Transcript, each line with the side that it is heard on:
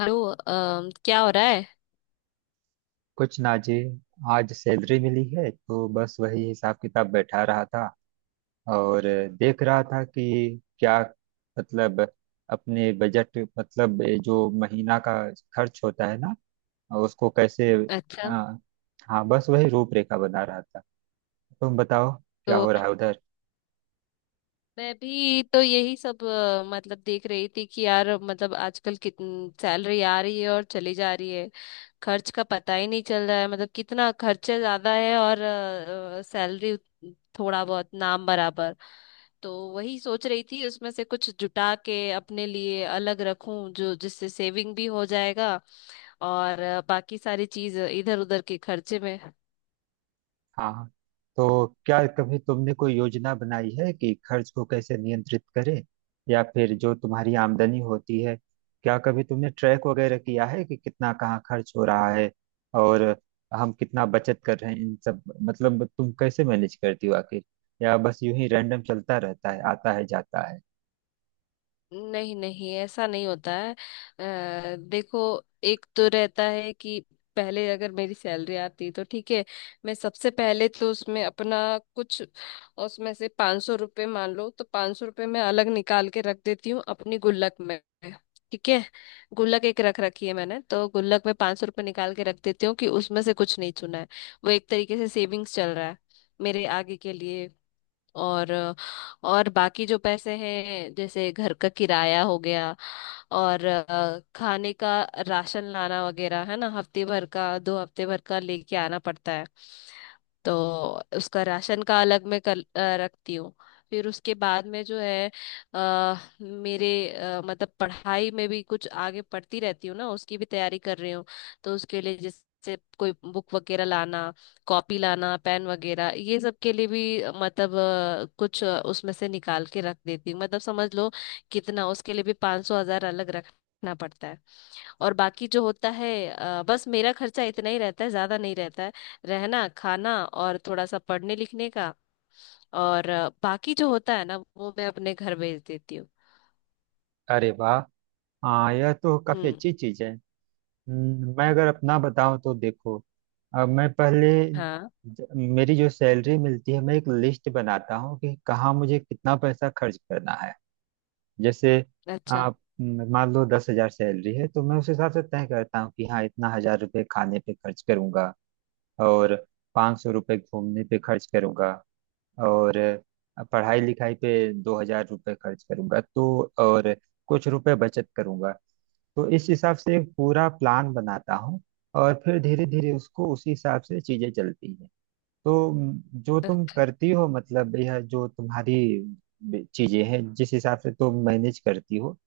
left: Hello क्या हो रहा है।
right: कुछ ना जी। आज सैलरी मिली है तो बस वही हिसाब किताब बैठा रहा था। और देख रहा था कि क्या मतलब अपने बजट मतलब जो महीना का खर्च होता है ना उसको कैसे
left: अच्छा।
right: आ, हाँ बस वही रूपरेखा बना रहा था। तुम बताओ क्या
left: तो
right: हो रहा है उधर।
left: मैं भी तो यही सब मतलब देख रही थी कि यार मतलब आजकल कितनी सैलरी आ रही है और चली जा रही है। खर्च का पता ही नहीं चल रहा है, मतलब कितना खर्चा ज्यादा है और सैलरी थोड़ा बहुत नाम बराबर। तो वही सोच रही थी उसमें से कुछ जुटा के अपने लिए अलग रखूं जो जिससे सेविंग भी हो जाएगा। और बाकी सारी चीज इधर उधर के खर्चे में।
right: हाँ, तो क्या कभी तुमने कोई योजना बनाई है कि खर्च को कैसे नियंत्रित करें, या फिर जो तुम्हारी आमदनी होती है क्या कभी तुमने ट्रैक वगैरह किया है कि कितना कहाँ खर्च हो रहा है और हम कितना बचत कर रहे हैं इन सब, मतलब तुम कैसे मैनेज करती हो आखिर, या बस यूं ही रैंडम चलता रहता है, आता है जाता है।
left: नहीं नहीं, ऐसा नहीं होता है। देखो, एक तो रहता है कि पहले अगर मेरी सैलरी आती तो ठीक है, मैं सबसे पहले तो उसमें अपना कुछ उसमें से 500 रुपये मान लो, तो 500 रुपये मैं अलग निकाल के रख देती हूँ अपनी गुल्लक में। ठीक है। गुल्लक एक रख रखी है मैंने, तो गुल्लक में 500 रुपये निकाल के रख देती हूँ कि उसमें से कुछ नहीं चुना है। वो एक तरीके से सेविंग्स चल रहा है मेरे आगे के लिए। और बाकी जो पैसे हैं जैसे घर का किराया हो गया, और खाने का राशन लाना वगैरह है ना, हफ्ते भर का दो हफ्ते भर का लेके आना पड़ता है। तो उसका राशन का अलग मैं रखती हूँ। फिर उसके बाद में जो है आ, मेरे मतलब पढ़ाई में भी कुछ आगे पढ़ती रहती हूँ ना, उसकी भी तैयारी कर रही हूँ। तो उसके लिए जैसे कोई बुक वगैरह लाना, कॉपी लाना, पेन वगैरह, ये सब के लिए भी मतलब कुछ उसमें से निकाल के रख देती हूँ, मतलब समझ लो कितना। उसके लिए भी 500 हजार अलग रखना पड़ता है। और बाकी जो होता है बस मेरा खर्चा इतना ही रहता है, ज्यादा नहीं रहता है। रहना खाना और थोड़ा सा पढ़ने लिखने का। और बाकी जो होता है ना वो मैं अपने घर भेज देती हूँ।
right: अरे वाह, हाँ यह तो काफी
left: हम्म।
right: अच्छी चीज है। मैं अगर अपना बताऊं तो देखो, अब मैं पहले
left: हाँ।
right: ज- मेरी जो सैलरी मिलती है मैं एक लिस्ट बनाता हूँ कि कहाँ मुझे कितना पैसा खर्च करना है। जैसे
left: अच्छा।
right: आप मान लो 10 हजार सैलरी है तो मैं उस हिसाब से तय करता हूँ कि हाँ इतना हजार रुपये खाने पे खर्च करूंगा, और 500 रुपये घूमने पे खर्च करूंगा, और पढ़ाई लिखाई पे 2000 रुपये खर्च करूंगा तो और कुछ रुपए बचत करूंगा। तो इस हिसाब से एक पूरा प्लान बनाता हूँ और फिर धीरे धीरे उसको उसी हिसाब से चीजें चलती है। तो जो तुम
left: अच्छा।
right: करती हो मतलब यह जो तुम्हारी चीजें हैं जिस हिसाब से तुम मैनेज करती हो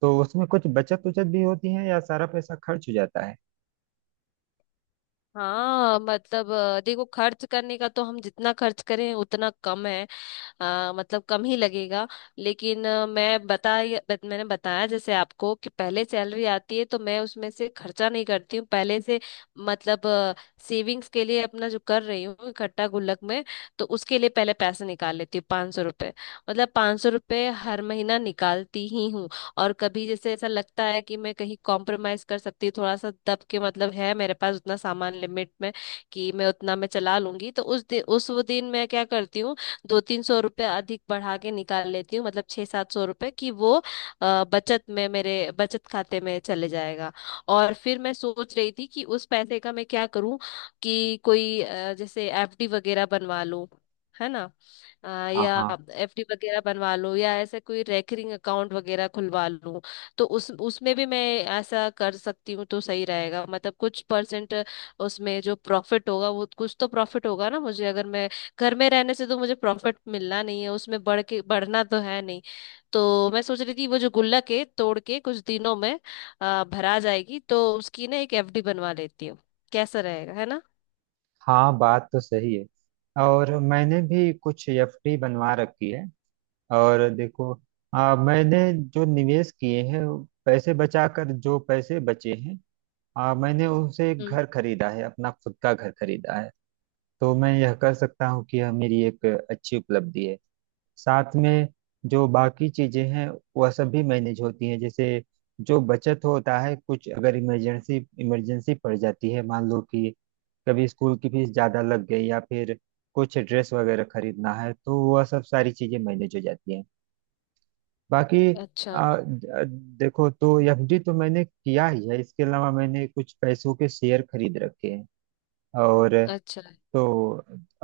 right: तो उसमें कुछ बचत उचत भी होती है या सारा पैसा खर्च हो जाता है?
left: हाँ मतलब देखो, खर्च करने का तो हम जितना खर्च करें उतना कम है। मतलब कम ही लगेगा। लेकिन मैंने बताया जैसे आपको कि पहले सैलरी आती है तो मैं उसमें से खर्चा नहीं करती हूँ पहले से। मतलब सेविंग्स के लिए अपना जो कर रही हूँ इकट्ठा गुल्लक में, तो उसके लिए पहले पैसे निकाल लेती हूँ, 500 रुपये। मतलब 500 रुपये हर महीना निकालती ही हूँ। और कभी जैसे ऐसा लगता है कि मैं कहीं कॉम्प्रोमाइज कर सकती हूँ थोड़ा सा दब के, मतलब है मेरे पास उतना सामान लिमिट में कि मैं उतना मैं चला लूंगी, तो उस दिन उस वो दिन मैं क्या करती हूँ, 2-300 रुपये अधिक बढ़ा के निकाल लेती हूँ, मतलब 6-700 रुपये, कि वो अ, बचत में मेरे बचत खाते में चले जाएगा। और फिर मैं सोच रही थी कि उस पैसे का मैं क्या करूँ, कि कोई जैसे एफडी वगैरह बनवा लूं, है ना। अ,
right: हाँ
left: या
right: हाँ
left: एफडी वगैरह बनवा लूं या ऐसे कोई रेकरिंग अकाउंट वगैरह खुलवा लूं। तो उस उसमें भी मैं ऐसा कर सकती हूँ तो सही रहेगा, मतलब कुछ परसेंट उसमें जो प्रॉफिट होगा वो कुछ तो प्रॉफिट होगा ना मुझे। अगर मैं घर में रहने से तो मुझे प्रॉफिट मिलना नहीं है, उसमें बढ़ के बढ़ना तो है नहीं। तो मैं सोच रही थी वो जो गुल्लक है तोड़ के कुछ दिनों में भरा जाएगी, तो उसकी ना एक एफडी बनवा लेती हूँ। कैसा रहेगा, है ना।
right: हाँ बात तो सही है। और मैंने भी कुछ एफडी बनवा रखी है। और देखो, मैंने जो निवेश किए हैं, पैसे बचाकर जो पैसे बचे हैं, मैंने उनसे एक
left: हम्म।
right: घर खरीदा है, अपना खुद का घर खरीदा है। तो मैं यह कह सकता हूँ कि यह मेरी एक अच्छी उपलब्धि है। साथ में जो बाकी चीजें हैं वह सब भी मैनेज होती हैं। जैसे जो बचत होता है कुछ, अगर इमरजेंसी इमरजेंसी पड़ जाती है, मान लो कि कभी स्कूल की फीस ज्यादा लग गई या फिर कुछ ड्रेस वगैरह खरीदना है, तो वह सब सारी चीजें मैनेज हो जाती हैं। बाकी
left: अच्छा।
right: आ, द- देखो, तो एफडी तो मैंने किया ही है, इसके अलावा मैंने कुछ पैसों के शेयर खरीद रखे हैं। और
left: अच्छा।
right: तो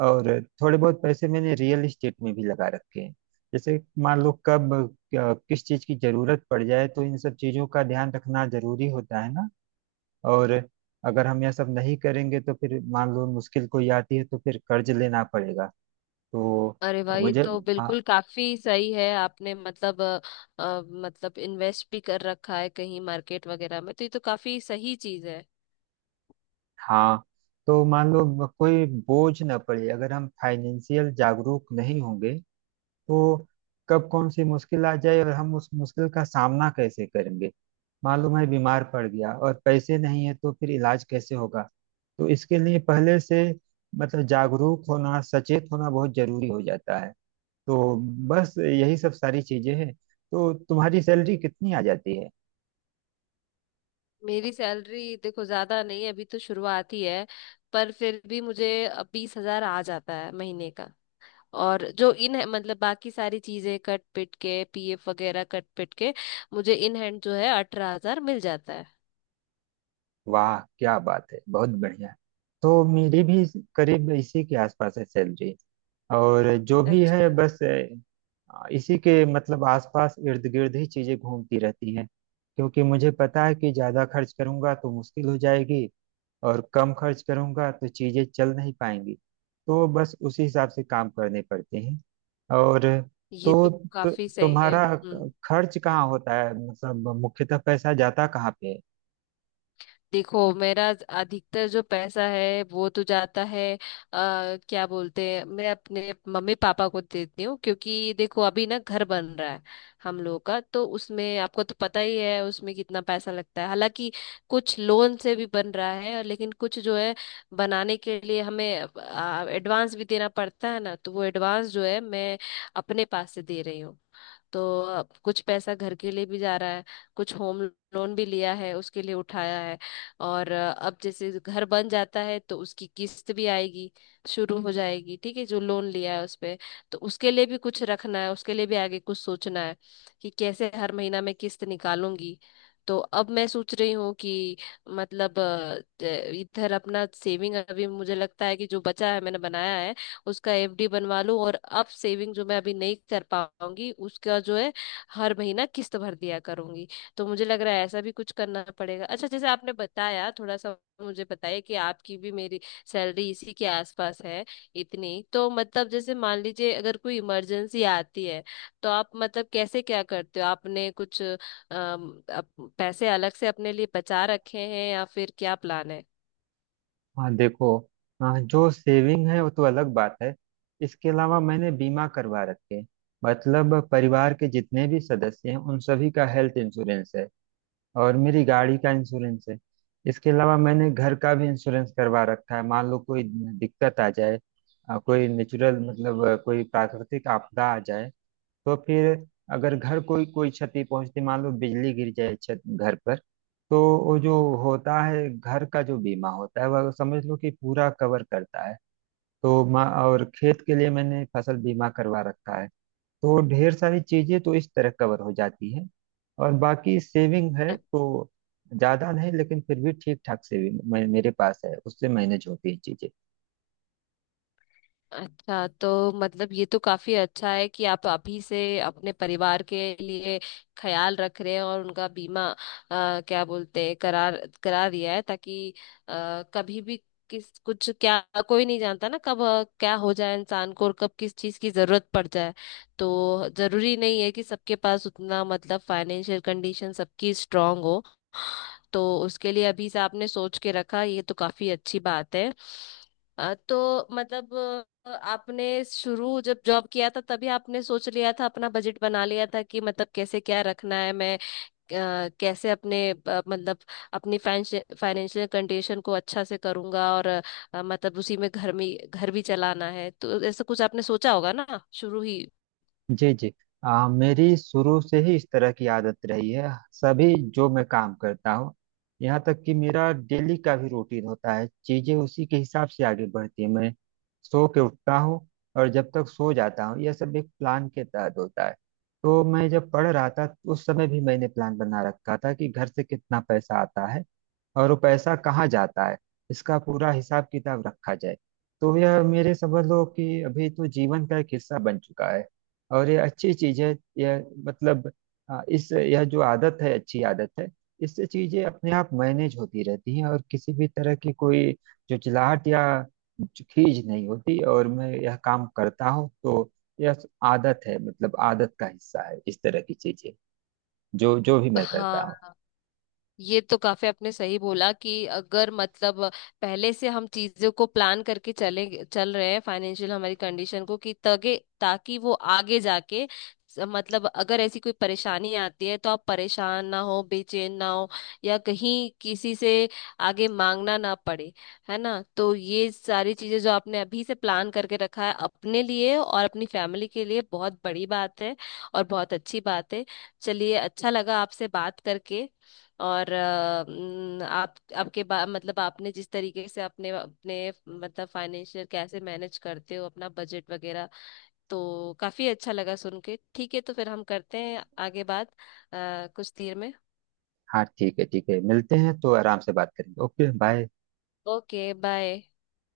right: और, थोड़े बहुत पैसे मैंने रियल एस्टेट में भी लगा रखे हैं। जैसे मान लो कब किस चीज की जरूरत पड़ जाए, तो इन सब चीजों का ध्यान रखना जरूरी होता है ना। और अगर हम यह सब नहीं करेंगे तो फिर मान लो मुश्किल कोई आती है तो फिर कर्ज लेना पड़ेगा। तो
left: अरे भाई, ये
right: मुझे
left: तो
right: हाँ,
left: बिल्कुल काफी सही है आपने, मतलब मतलब इन्वेस्ट भी कर रखा है कहीं मार्केट वगैरह में, तो ये तो काफी सही चीज है।
right: हाँ, तो मान लो कोई बोझ ना पड़े, अगर हम फाइनेंशियल जागरूक नहीं होंगे तो कब कौन सी मुश्किल आ जाए, और हम उस मुश्किल का सामना कैसे करेंगे? मान लो मैं बीमार पड़ गया और पैसे नहीं है, तो फिर इलाज कैसे होगा? तो इसके लिए पहले से मतलब जागरूक होना, सचेत होना बहुत जरूरी हो जाता है। तो बस यही सब सारी चीजें हैं। तो तुम्हारी सैलरी कितनी आ जाती है?
left: मेरी सैलरी देखो ज्यादा नहीं है, अभी तो शुरुआत ही है, पर फिर भी मुझे 20 हजार आ जाता है महीने का। और जो इन मतलब बाकी सारी चीजें कट पिट के, पीएफ वगैरह कट पिट के, मुझे इन हैंड जो है 18 हजार मिल जाता है।
right: वाह क्या बात है, बहुत बढ़िया। तो मेरी भी करीब इसी के आसपास है सैलरी। और जो भी है
left: अच्छा।
right: बस इसी के मतलब आसपास इर्द गिर्द ही चीजें घूमती रहती हैं। क्योंकि मुझे पता है कि ज्यादा खर्च करूंगा तो मुश्किल हो जाएगी, और कम खर्च करूंगा तो चीजें चल नहीं पाएंगी। तो बस उसी हिसाब से काम करने पड़ते हैं। और
left: ये तो
right: तो, तो
left: काफी सही है।
right: तुम्हारा
left: हम्म।
right: खर्च कहाँ होता है, मतलब मुख्यतः पैसा जाता कहाँ पे है?
left: देखो, मेरा अधिकतर जो पैसा है वो तो जाता है क्या बोलते हैं, मैं अपने मम्मी पापा को देती हूँ, क्योंकि देखो अभी ना घर बन रहा है हम लोग का। तो उसमें आपको तो पता ही है उसमें कितना पैसा लगता है। हालांकि कुछ लोन से भी बन रहा है, और लेकिन कुछ जो है बनाने के लिए हमें एडवांस भी देना पड़ता है ना, तो वो एडवांस जो है मैं अपने पास से दे रही हूँ। तो कुछ पैसा घर के लिए भी जा रहा है। कुछ होम लोन भी लिया है, उसके लिए उठाया है। और अब जैसे घर बन जाता है तो उसकी किस्त भी आएगी, शुरू हो जाएगी, ठीक है, जो लोन लिया है उस पे। तो उसके लिए भी कुछ रखना है, उसके लिए भी आगे कुछ सोचना है कि कैसे हर महीना मैं किस्त निकालूंगी। तो अब मैं सोच रही हूँ कि मतलब इधर अपना सेविंग अभी मुझे लगता है कि जो बचा है मैंने बनाया है उसका एफडी बनवा लूं, और अब सेविंग जो मैं अभी नहीं कर पाऊंगी उसका जो है हर महीना किस्त भर दिया करूंगी। तो मुझे लग रहा है ऐसा भी कुछ करना पड़ेगा। अच्छा, जैसे आपने बताया थोड़ा सा मुझे बताइए कि आपकी भी मेरी सैलरी इसी के आसपास है, इतनी तो मतलब। जैसे मान लीजिए अगर कोई इमरजेंसी आती है तो आप मतलब कैसे क्या करते हो, आपने कुछ पैसे अलग से अपने लिए बचा रखे हैं या फिर क्या प्लान है।
right: हाँ देखो, हाँ जो सेविंग है वो तो अलग बात है। इसके अलावा मैंने बीमा करवा रखे हैं। मतलब परिवार के जितने भी सदस्य हैं उन सभी का हेल्थ इंश्योरेंस है, और मेरी गाड़ी का इंश्योरेंस है। इसके अलावा मैंने घर का भी इंश्योरेंस करवा रखा है, मान लो कोई दिक्कत आ जाए, कोई नेचुरल कोई प्राकृतिक आपदा आ जाए, तो फिर अगर घर कोई कोई क्षति पहुंचती, मान लो बिजली गिर जाए छत घर पर, तो वो जो होता है घर का जो बीमा होता है वह समझ लो कि पूरा कवर करता है। तो मा और खेत के लिए मैंने फसल बीमा करवा रखा है। तो ढेर सारी चीजें तो इस तरह कवर हो जाती हैं। और बाकी सेविंग है तो ज्यादा नहीं, लेकिन फिर भी ठीक ठाक सेविंग मेरे पास है, उससे मैनेज होती है चीजें।
left: अच्छा, तो मतलब ये तो काफी अच्छा है कि आप अभी से अपने परिवार के लिए ख्याल रख रहे हैं और उनका बीमा क्या बोलते हैं, करा दिया है, ताकि कभी भी किस कुछ क्या कोई नहीं जानता ना कब क्या हो जाए इंसान को, और कब किस चीज की जरूरत पड़ जाए। तो जरूरी नहीं है कि सबके पास उतना मतलब फाइनेंशियल कंडीशन सबकी स्ट्रांग हो। तो उसके लिए अभी से आपने सोच के रखा, ये तो काफी अच्छी बात है। तो मतलब आपने शुरू जब जॉब किया था तभी आपने सोच लिया था, अपना बजट बना लिया था कि मतलब कैसे क्या रखना है, मैं कैसे अपने मतलब अपनी फाइनेंशियल कंडीशन को अच्छा से करूंगा, और मतलब उसी में घर भी चलाना है, तो ऐसा कुछ आपने सोचा होगा ना शुरू ही।
right: जी जी, मेरी शुरू से ही इस तरह की आदत रही है। सभी जो मैं काम करता हूँ, यहाँ तक कि मेरा डेली का भी रूटीन होता है, चीजें उसी के हिसाब से आगे बढ़ती है। मैं सो के उठता हूँ और जब तक सो जाता हूँ यह सब एक प्लान के तहत होता है। तो मैं जब पढ़ रहा था उस समय भी मैंने प्लान बना रखा था कि घर से कितना पैसा आता है और वो पैसा कहाँ जाता है, इसका पूरा हिसाब किताब रखा जाए। तो यह मेरे समझ लो कि अभी तो जीवन का एक हिस्सा बन चुका है। और ये अच्छी चीज है, यह मतलब, हाँ, इस यह जो आदत है अच्छी आदत है। इससे चीजें अपने आप मैनेज होती रहती हैं और किसी भी तरह की कोई चुचलाहट या खीज नहीं होती। और मैं यह काम करता हूँ, तो यह आदत है, मतलब आदत का हिस्सा है इस तरह की चीजें, जो जो भी मैं करता हूँ।
left: हाँ, ये तो काफी आपने सही बोला कि अगर मतलब पहले से हम चीजों को प्लान करके चले चल रहे हैं फाइनेंशियल हमारी कंडीशन को कि तगे, ताकि वो आगे जाके मतलब अगर ऐसी कोई परेशानी आती है तो आप परेशान ना हो, बेचैन ना हो, या कहीं किसी से आगे मांगना ना पड़े, है ना। तो ये सारी चीजें जो आपने अभी से प्लान करके रखा है अपने लिए और अपनी फैमिली के लिए, बहुत बड़ी बात है और बहुत अच्छी बात है। चलिए, अच्छा लगा आपसे बात करके। और अ, न, मतलब आपने जिस तरीके से अपने अपने मतलब फाइनेंशियल कैसे मैनेज करते हो, अपना बजट वगैरह, तो काफी अच्छा लगा सुन के। ठीक है, तो फिर हम करते हैं आगे बात कुछ देर में।
right: हाँ ठीक है, ठीक है, मिलते हैं तो आराम से बात करेंगे। Okay bye.
left: Okay bye.